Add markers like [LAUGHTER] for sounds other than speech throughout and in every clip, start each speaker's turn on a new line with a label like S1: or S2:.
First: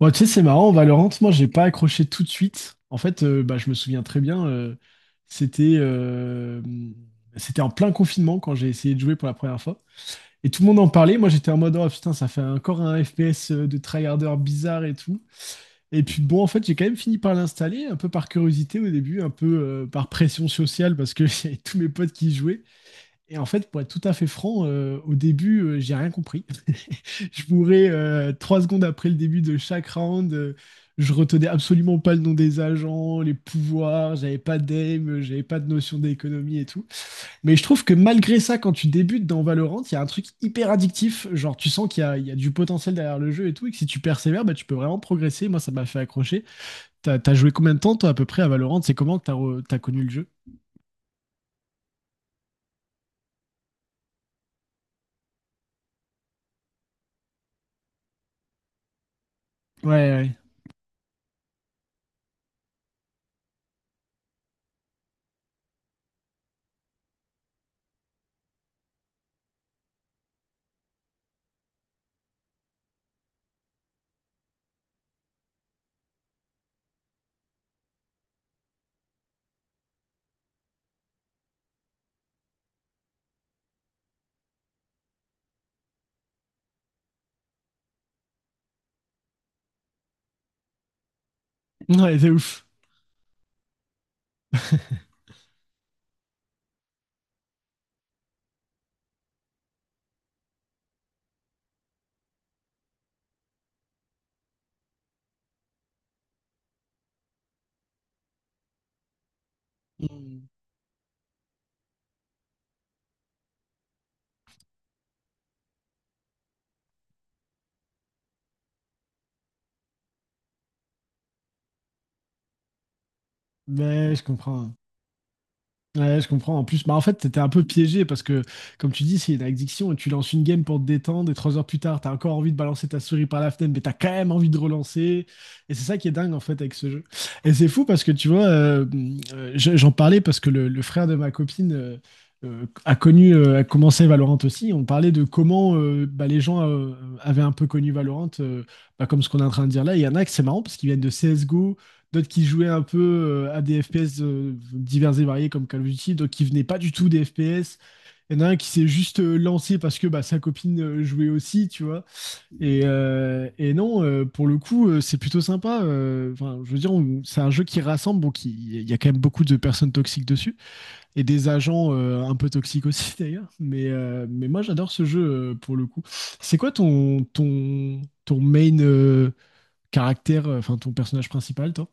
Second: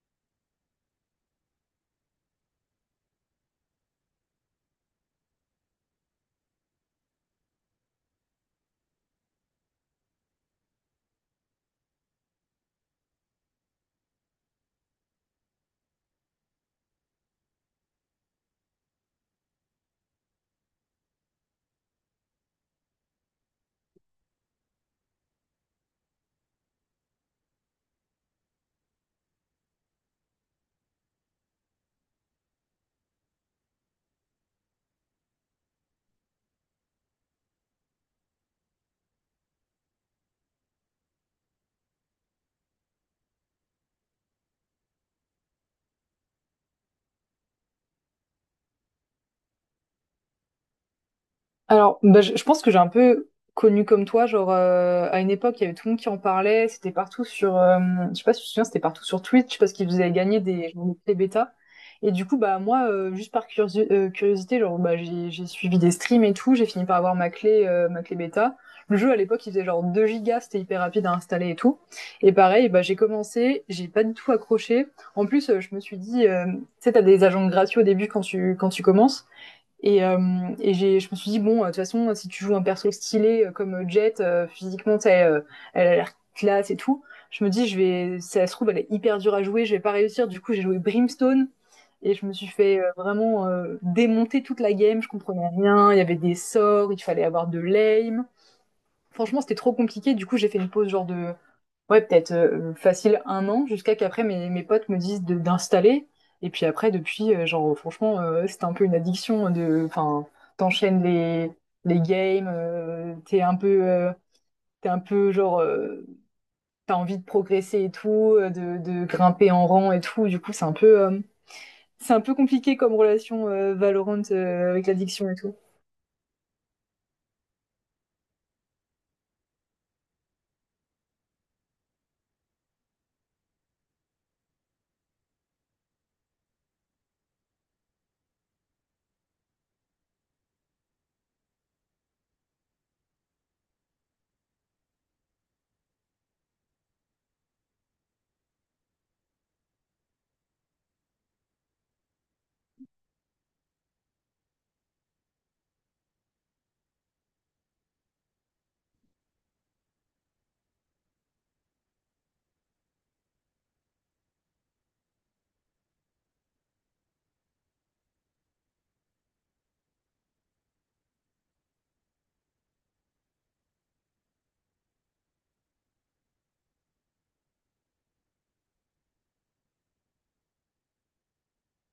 S1: Bon, tu sais, c'est marrant, Valorant, moi, j'ai pas accroché tout de suite. En fait, je me souviens très bien, c'était euh, c'était en plein confinement quand j'ai essayé de jouer pour la première fois. Et tout le monde en parlait. Moi, j'étais en mode, oh putain, ça fait encore un FPS de tryharder bizarre et tout. Et puis, bon, en fait, j'ai quand même fini par l'installer, un peu par curiosité au début, un peu par pression sociale, parce que [LAUGHS] j'avais tous mes potes qui y jouaient. Et en fait, pour être tout à fait franc, au début, j'ai rien compris. Je bourrais trois secondes après le début de chaque round. Je retenais absolument pas le nom des agents, les pouvoirs, j'avais pas d'aim, j'avais pas de notion d'économie et tout. Mais je trouve que malgré ça, quand tu débutes dans Valorant, il y a un truc hyper addictif. Genre, tu sens qu'il y a du potentiel derrière le jeu et tout, et que si tu persévères, bah, tu peux vraiment progresser. Moi, ça m'a fait accrocher. T'as joué combien de temps, toi, à peu près, à Valorant? C'est comment que t'as connu le jeu?
S2: Alors, bah, je pense que j'ai un peu connu comme toi, genre à une époque, il y avait tout le monde qui en parlait, c'était partout je sais pas si tu te souviens, c'était partout sur Twitch parce qu'ils faisaient
S1: Ouais,
S2: gagner des bêta. Et du coup, bah moi, juste par curiosité, genre bah j'ai suivi des streams et tout, j'ai fini par avoir ma clé bêta. Le jeu à l'époque, il faisait genre 2 gigas, c'était hyper rapide à installer et tout. Et pareil, bah j'ai commencé, j'ai pas du tout accroché. En plus, je me suis dit, tu sais, t'as des agents gratuits au début quand tu commences. Et, euh, et je me suis dit, bon, de toute façon, si tu joues un perso stylé comme Jet, physiquement, tu sais, elle a l'air classe et tout, je me dis, si ça se trouve, elle est hyper dure à jouer, je vais pas réussir. Du coup, j'ai joué Brimstone
S1: ouais.
S2: et
S1: Ouais,
S2: je
S1: c'est
S2: me suis
S1: ouf.
S2: fait vraiment démonter toute la game.
S1: [LAUGHS]
S2: Je comprenais rien, il y avait des sorts, il fallait avoir de l'aim. Franchement, c'était trop compliqué, du coup, j'ai fait une pause genre de ouais, peut-être facile un an, jusqu'à qu'après mes potes me disent d'installer. Et puis après, depuis, genre, franchement, ouais, c'est un peu une addiction de, enfin,
S1: Mm.
S2: t'enchaînes les games, t'es un peu genre, t'as envie de progresser et tout, de grimper en rang et tout. Du coup, c'est un peu compliqué comme relation
S1: Mais je
S2: Valorant
S1: comprends.
S2: avec l'addiction et tout.
S1: Ouais, je comprends. En plus, bah, en fait, t'étais un peu piégé parce que, comme tu dis, c'est une addiction et tu lances une game pour te détendre et trois heures plus tard, t'as encore envie de balancer ta souris par la fenêtre, mais t'as quand même envie de relancer. Et c'est ça qui est dingue, en fait, avec ce jeu. Et c'est fou parce que, tu vois, j'en parlais parce que le frère de ma copine euh, a commencé Valorant aussi. On parlait de comment bah, les gens avaient un peu connu Valorant, bah, comme ce qu'on est en train de dire là. Il y en a que c'est marrant parce qu'ils viennent de CSGO, d'autres qui jouaient un peu à des FPS divers et variés comme Call of Duty, d'autres qui venaient pas du tout des FPS. Il y en a un qui s'est juste lancé parce que bah, sa copine jouait aussi, tu vois. Et non, pour le coup, c'est plutôt sympa. Enfin, je veux dire, c'est un jeu qui rassemble, bon, il y a quand même beaucoup de personnes toxiques dessus et des agents un peu toxiques aussi [LAUGHS] d'ailleurs. Mais moi, j'adore ce jeu pour le coup. C'est quoi ton main caractère, enfin ton personnage principal, toi?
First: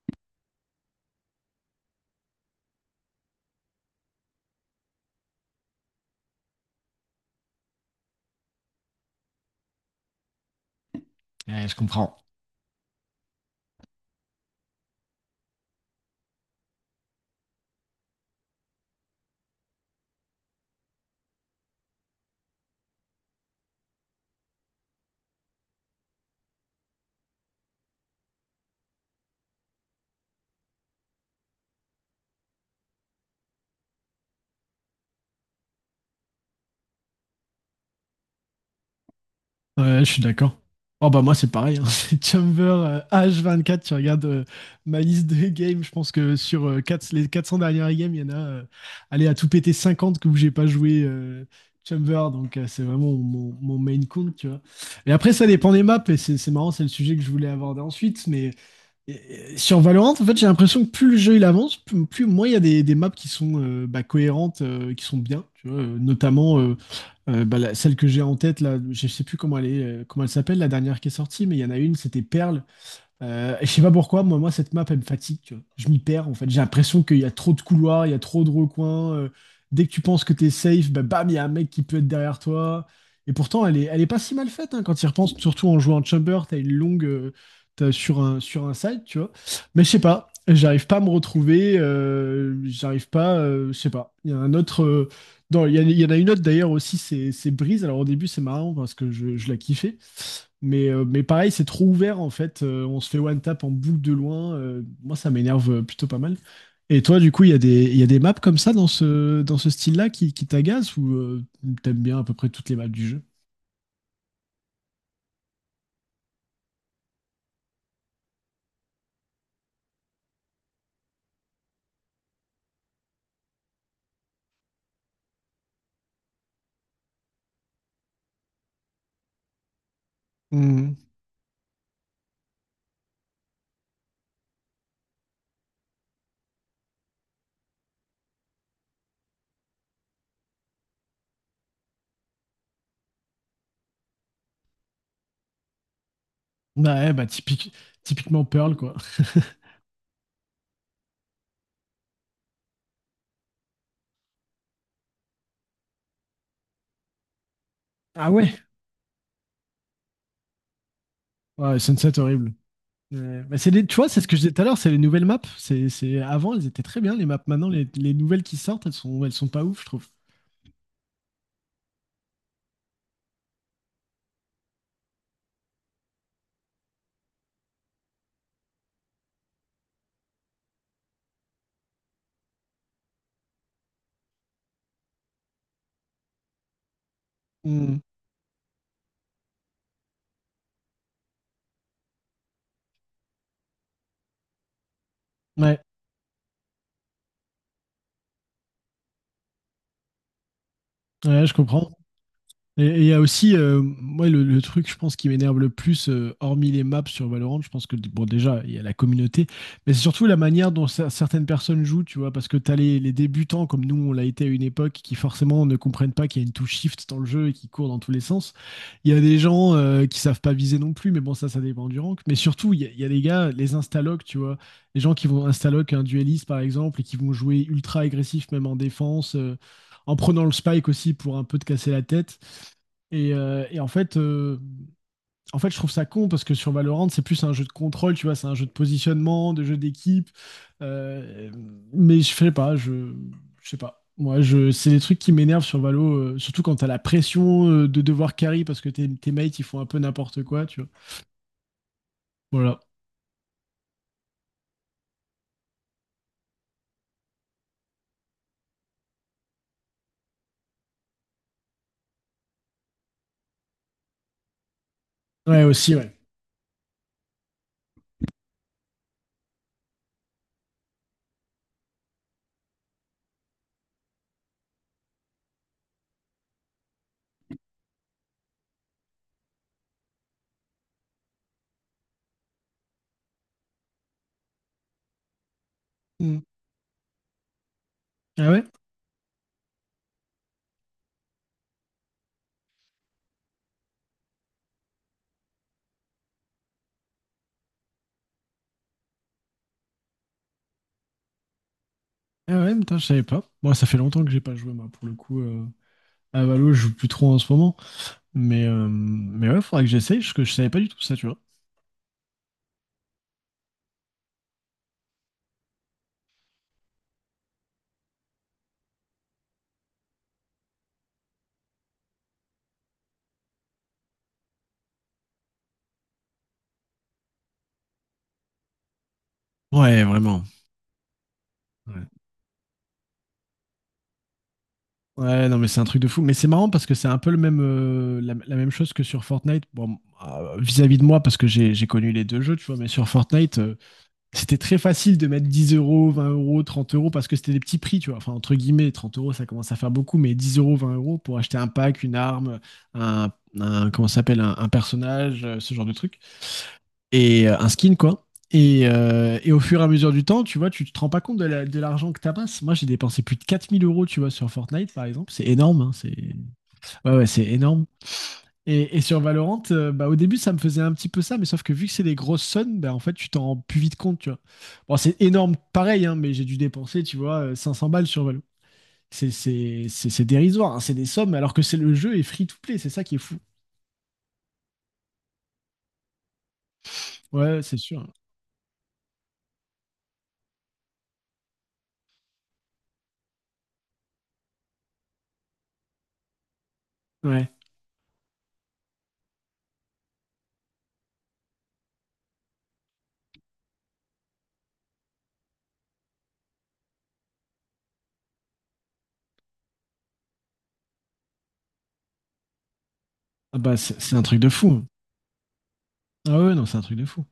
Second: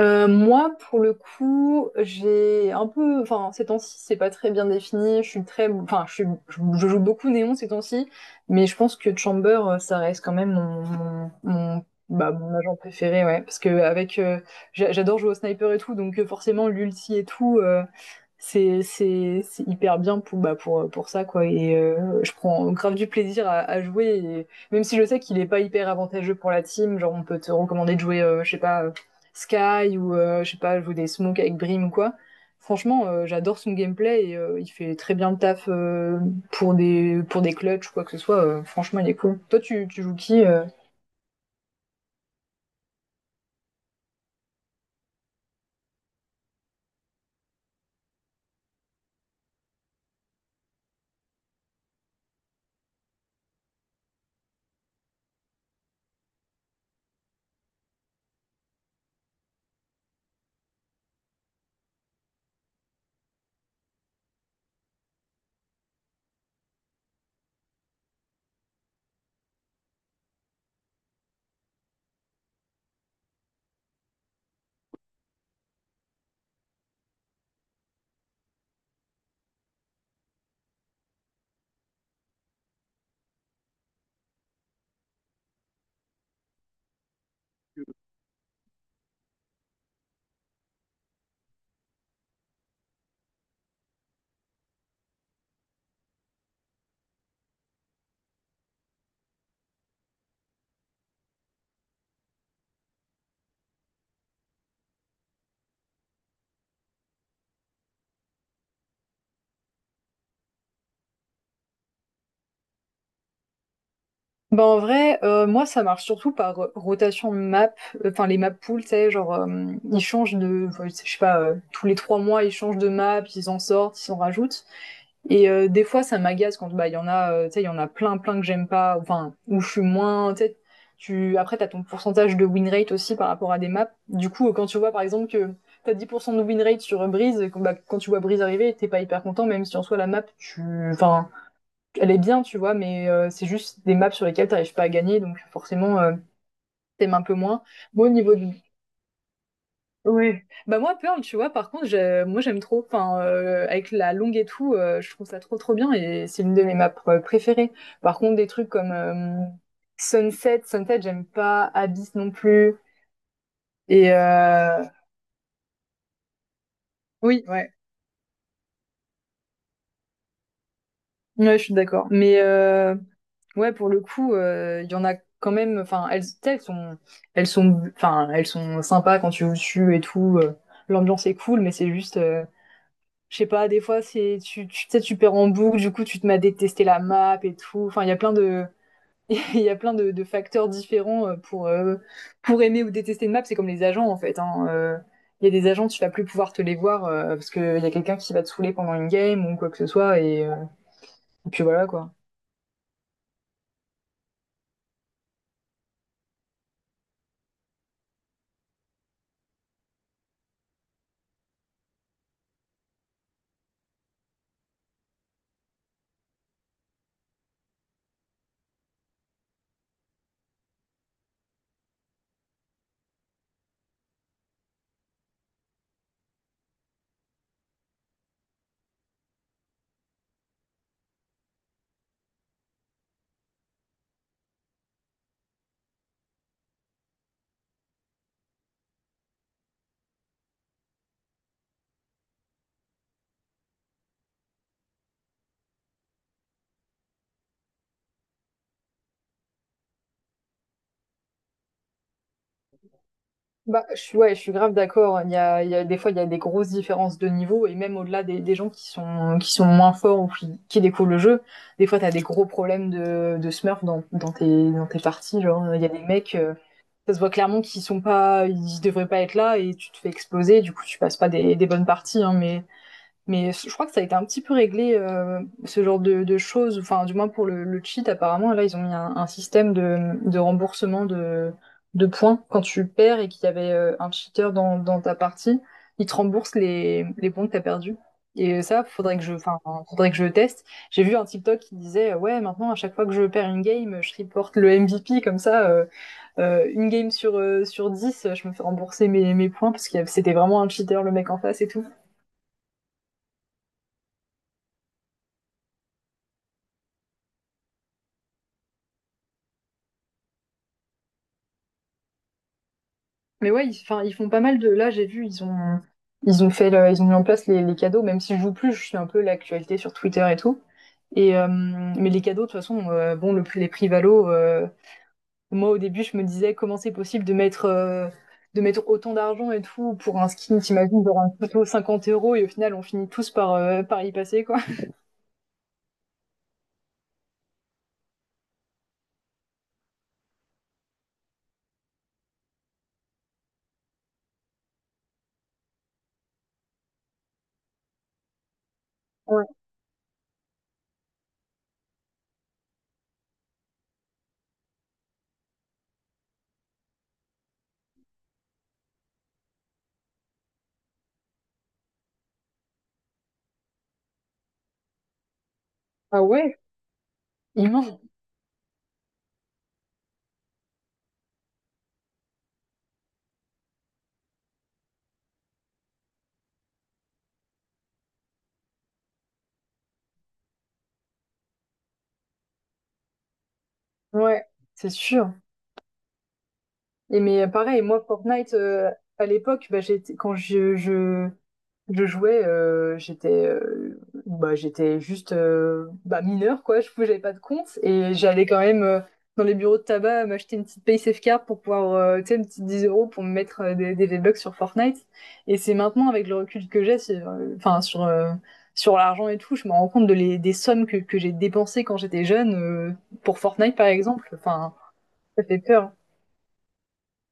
S2: Moi, pour le coup, j'ai un peu, enfin, ces temps-ci, c'est pas très bien défini. Je suis très, enfin, je joue beaucoup Néon ces temps-ci, mais je pense que Chamber, ça reste quand même
S1: Ouais, je comprends.
S2: bah, mon agent préféré, ouais. Parce que j'adore jouer au sniper et tout, donc forcément l'ulti et tout, c'est hyper bien bah, pour ça, quoi. Et je prends grave du plaisir à jouer, et même si je sais qu'il est pas hyper avantageux pour la team, genre on peut te recommander de jouer, je sais pas. Sky ou je sais pas, joue des smokes avec Brim ou quoi. Franchement, j'adore son gameplay et il fait très bien le taf pour des clutches ou quoi que ce soit. Franchement, il est cool. Toi, tu,
S1: Ouais,
S2: tu
S1: je
S2: joues
S1: suis
S2: qui
S1: d'accord.
S2: euh
S1: Oh bah moi c'est pareil, hein. [LAUGHS] C'est Chamber H24, tu regardes ma liste de games, je pense que sur euh, les 400 dernières games, il y en a allez, à tout péter 50 que où j'ai pas joué Chamber, donc c'est vraiment mon, mon main compte, tu vois. Et après ça dépend des maps, et c'est marrant, c'est le sujet que je voulais aborder ensuite, mais et sur Valorant, en fait, j'ai l'impression que plus le jeu il avance, plus moins il y a des maps qui sont bah, cohérentes, qui sont bien, tu vois, notamment bah, celle que j'ai en tête là, je sais plus comment elle est, comment elle s'appelle la dernière qui est sortie, mais il y en a une, c'était Pearl, et je sais pas pourquoi, moi, cette map, elle me fatigue, tu vois. Je m'y perds, en fait. J'ai l'impression qu'il y a trop de couloirs, il y a trop de recoins. Dès que tu penses que t'es safe, bah, bam, il y a un mec qui peut être derrière toi. Et pourtant, elle est pas si mal faite, hein, quand tu y repenses, surtout en jouant en chamber, t'as une longue, t'as sur un side, tu vois. Mais je sais pas, j'arrive pas à me retrouver, j'arrive pas, je sais pas. Il y a un autre, euh, non, il y en a une autre d'ailleurs aussi, c'est Breeze. Alors au début, c'est marrant parce que je la kiffais. Mais pareil, c'est trop ouvert en fait. On se fait one tap en boucle de loin. Moi, ça m'énerve plutôt pas mal. Et toi, du coup, il y a des maps comme ça dans dans ce style-là qui t'agacent ou t'aimes bien à peu près toutes les maps du jeu?
S2: Ben en vrai, moi ça marche surtout par rotation de map, enfin les map pools, tu sais, genre ils changent de, enfin, je sais pas, tous les 3 mois ils changent de map, ils en sortent, ils en rajoutent. Et des fois, ça m'agace quand bah il y en a, tu sais, il y en a plein, plein que j'aime pas, enfin où je suis moins, tu sais.
S1: Hmm.
S2: Tu Après t'as ton pourcentage de win rate aussi par rapport à des maps. Du coup, quand tu vois par exemple que t'as 10% de win rate sur Breeze, et bah, quand tu vois Breeze arriver, t'es pas hyper content, même si en soi la map, enfin, elle est bien, tu vois, mais c'est juste des maps sur lesquelles t'arrives pas à gagner, donc forcément
S1: Ouais,
S2: t'aimes un peu moins. Moi, au niveau
S1: typiquement
S2: du.
S1: Pearl, quoi. [LAUGHS]
S2: Ouais. Bah moi, Pearl, tu vois, par contre, moi j'aime trop. Enfin, avec la longue et tout, je trouve ça trop trop bien et c'est l'une de mes maps préférées. Par
S1: Ah
S2: contre, des
S1: ouais.
S2: trucs comme Sunset, j'aime pas.
S1: Ouais,
S2: Abyss
S1: Sunset
S2: non
S1: horrible.
S2: plus.
S1: Ouais, mais c'est les, tu vois,
S2: Et
S1: c'est ce que je disais tout à l'heure, c'est les nouvelles maps. Avant, elles étaient très bien, les maps.
S2: oui,
S1: Maintenant,
S2: ouais,
S1: les nouvelles qui sortent, elles sont pas ouf, je trouve.
S2: ouais, je suis d'accord. Mais ouais, pour le coup, il y en a quand même. Enfin, elles, tu sais, enfin, elles sont sympas quand tu joues dessus et tout. L'ambiance est cool, mais c'est juste. Je sais pas, des fois, c'est tu, tu tu sais, tu perds en boucle, du coup, tu te mets à détester la map et tout.
S1: Hmm.
S2: Enfin, il y a plein de, [LAUGHS] il y a plein de facteurs différents pour aimer ou détester une map. C'est comme les agents, en fait, hein. Il y a des
S1: Ouais,
S2: agents, tu vas plus pouvoir te les voir parce qu'il y a quelqu'un qui va te saouler pendant une game ou quoi que ce soit. Et, euh,
S1: ouais,
S2: et
S1: je
S2: puis voilà,
S1: comprends.
S2: quoi.
S1: Et il y a aussi, moi, le truc, je pense, qui m'énerve le plus, hormis les maps sur Valorant, je pense que, bon, déjà, il y a la communauté, mais c'est surtout la manière dont certaines personnes jouent, tu vois, parce que t'as les débutants, comme nous, on l'a été à une époque, qui forcément ne comprennent pas qu'il y a une touche shift dans le jeu et qui courent dans tous les sens. Il y a des gens qui savent pas viser non plus, mais bon, ça dépend du rank. Mais surtout, il y a des gars, les instalocs, tu vois, les gens qui vont instaloc un dueliste, par exemple, et qui vont jouer ultra agressif, même en défense, en prenant le spike aussi pour un peu te casser la tête. Et en fait, je trouve ça con parce que sur Valorant, c'est plus un jeu de contrôle, tu vois, c'est un jeu de positionnement, de jeu d'équipe. Euh, mais je sais pas, je sais pas. Moi, je, C'est des trucs qui m'énervent sur Valo, surtout quand t'as la pression de devoir carry parce que tes mates ils font un peu n'importe quoi, tu vois. Voilà.
S2: Bah, ouais, je suis grave d'accord. Des fois, il y a des grosses différences de niveau, et même au-delà des gens qui sont moins forts ou qui découvrent le jeu, des fois, t'as des gros problèmes de smurf dans tes parties.
S1: Ouais,
S2: Genre, il y a
S1: aussi,
S2: des
S1: ouais.
S2: mecs, ça se voit clairement qu'ils sont pas, ils devraient pas être là, et tu te fais exploser, du coup, tu passes pas des bonnes parties, hein, mais je crois que ça a été un petit peu réglé, ce genre de choses, enfin du moins pour le cheat apparemment, là ils ont mis un système de remboursement de points quand tu perds et qu'il y avait un cheater dans ta partie, ils te
S1: Mm.
S2: remboursent les points que t'as perdus.
S1: Ah
S2: Et
S1: ouais?
S2: ça, enfin, faudrait que je teste. J'ai vu un TikTok qui disait, ouais, maintenant à chaque fois que je perds une game, je reporte le MVP comme ça, une game sur 10, je me fais rembourser mes points parce que c'était vraiment un cheater le mec en face et tout.
S1: Ah ouais, putain, je savais pas. Moi, ça fait longtemps que j'ai pas joué, moi, pour le coup. À Valo, je joue plus trop en ce moment. Mais ouais, faudrait que j'essaye, parce que je savais pas du tout ça, tu vois.
S2: Mais ouais, enfin, ils font pas mal de. Là, j'ai vu, ils ont mis en place les cadeaux. Même si je joue plus, je suis un peu l'actualité sur Twitter et tout. Et mais les cadeaux, de toute façon, bon, les prix Valo. Moi, au début, je me disais comment c'est possible de mettre autant d'argent et tout
S1: Ouais,
S2: pour un
S1: vraiment.
S2: skin. T'imagines, genre un couteau
S1: Ouais.
S2: 50 euros et au final, on finit tous par y passer, quoi.
S1: Ouais, non, mais c'est un truc de fou. Mais c'est marrant parce que c'est un peu le même, euh, la même chose que sur Fortnite. Bon, vis-à-vis de moi, parce que j'ai connu les deux jeux, tu vois, mais sur Fortnite, c'était très facile de mettre 10 euros, 20 euros, 30 euros, parce que c'était des petits prix, tu vois. Enfin, entre guillemets, 30 euros,
S2: Ouais.
S1: ça commence à faire beaucoup, mais 10 euros, 20 euros pour acheter un pack, une arme, un, comment ça s'appelle, un personnage, ce genre de truc et un skin, quoi. Et au fur et à mesure du temps, tu vois, tu te rends pas compte de de l'argent que tu amasses. Moi, j'ai dépensé plus de 4000 euros, tu vois, sur Fortnite, par exemple. C'est énorme, hein, c'est...
S2: Ah ouais,
S1: Ouais, ouais, c'est énorme.
S2: immense.
S1: Et sur Valorant, bah, au début, ça me faisait un petit peu ça, mais sauf que vu que c'est des grosses sommes, bah, en fait, tu t'en rends plus vite compte, tu vois. Bon, c'est énorme, pareil, hein, mais j'ai dû dépenser, tu vois, 500 balles sur Valo. C'est dérisoire, hein, c'est des sommes, alors que c'est le jeu est free to play, c'est ça qui est fou.
S2: Ouais, c'est sûr. Et mais
S1: Ouais, c'est
S2: pareil, moi,
S1: sûr.
S2: Fortnite, à l'époque, bah, quand je jouais, bah, j'étais juste bah, mineure, quoi. Je n'avais pas de
S1: Ouais.
S2: compte et j'allais quand même dans les bureaux de tabac m'acheter une petite PaySafe card pour pouvoir, tu sais, une petite 10 euros pour me mettre des V-Bucks sur Fortnite. Et c'est maintenant, avec le recul que j'ai, enfin, sur l'argent et tout, je me rends compte des sommes que j'ai dépensées quand j'étais jeune pour
S1: Ah
S2: Fortnite,
S1: bah,
S2: par
S1: c'est un
S2: exemple.
S1: truc de
S2: Enfin,
S1: fou.
S2: ça fait peur.
S1: Ah ouais, non, c'est un truc de fou.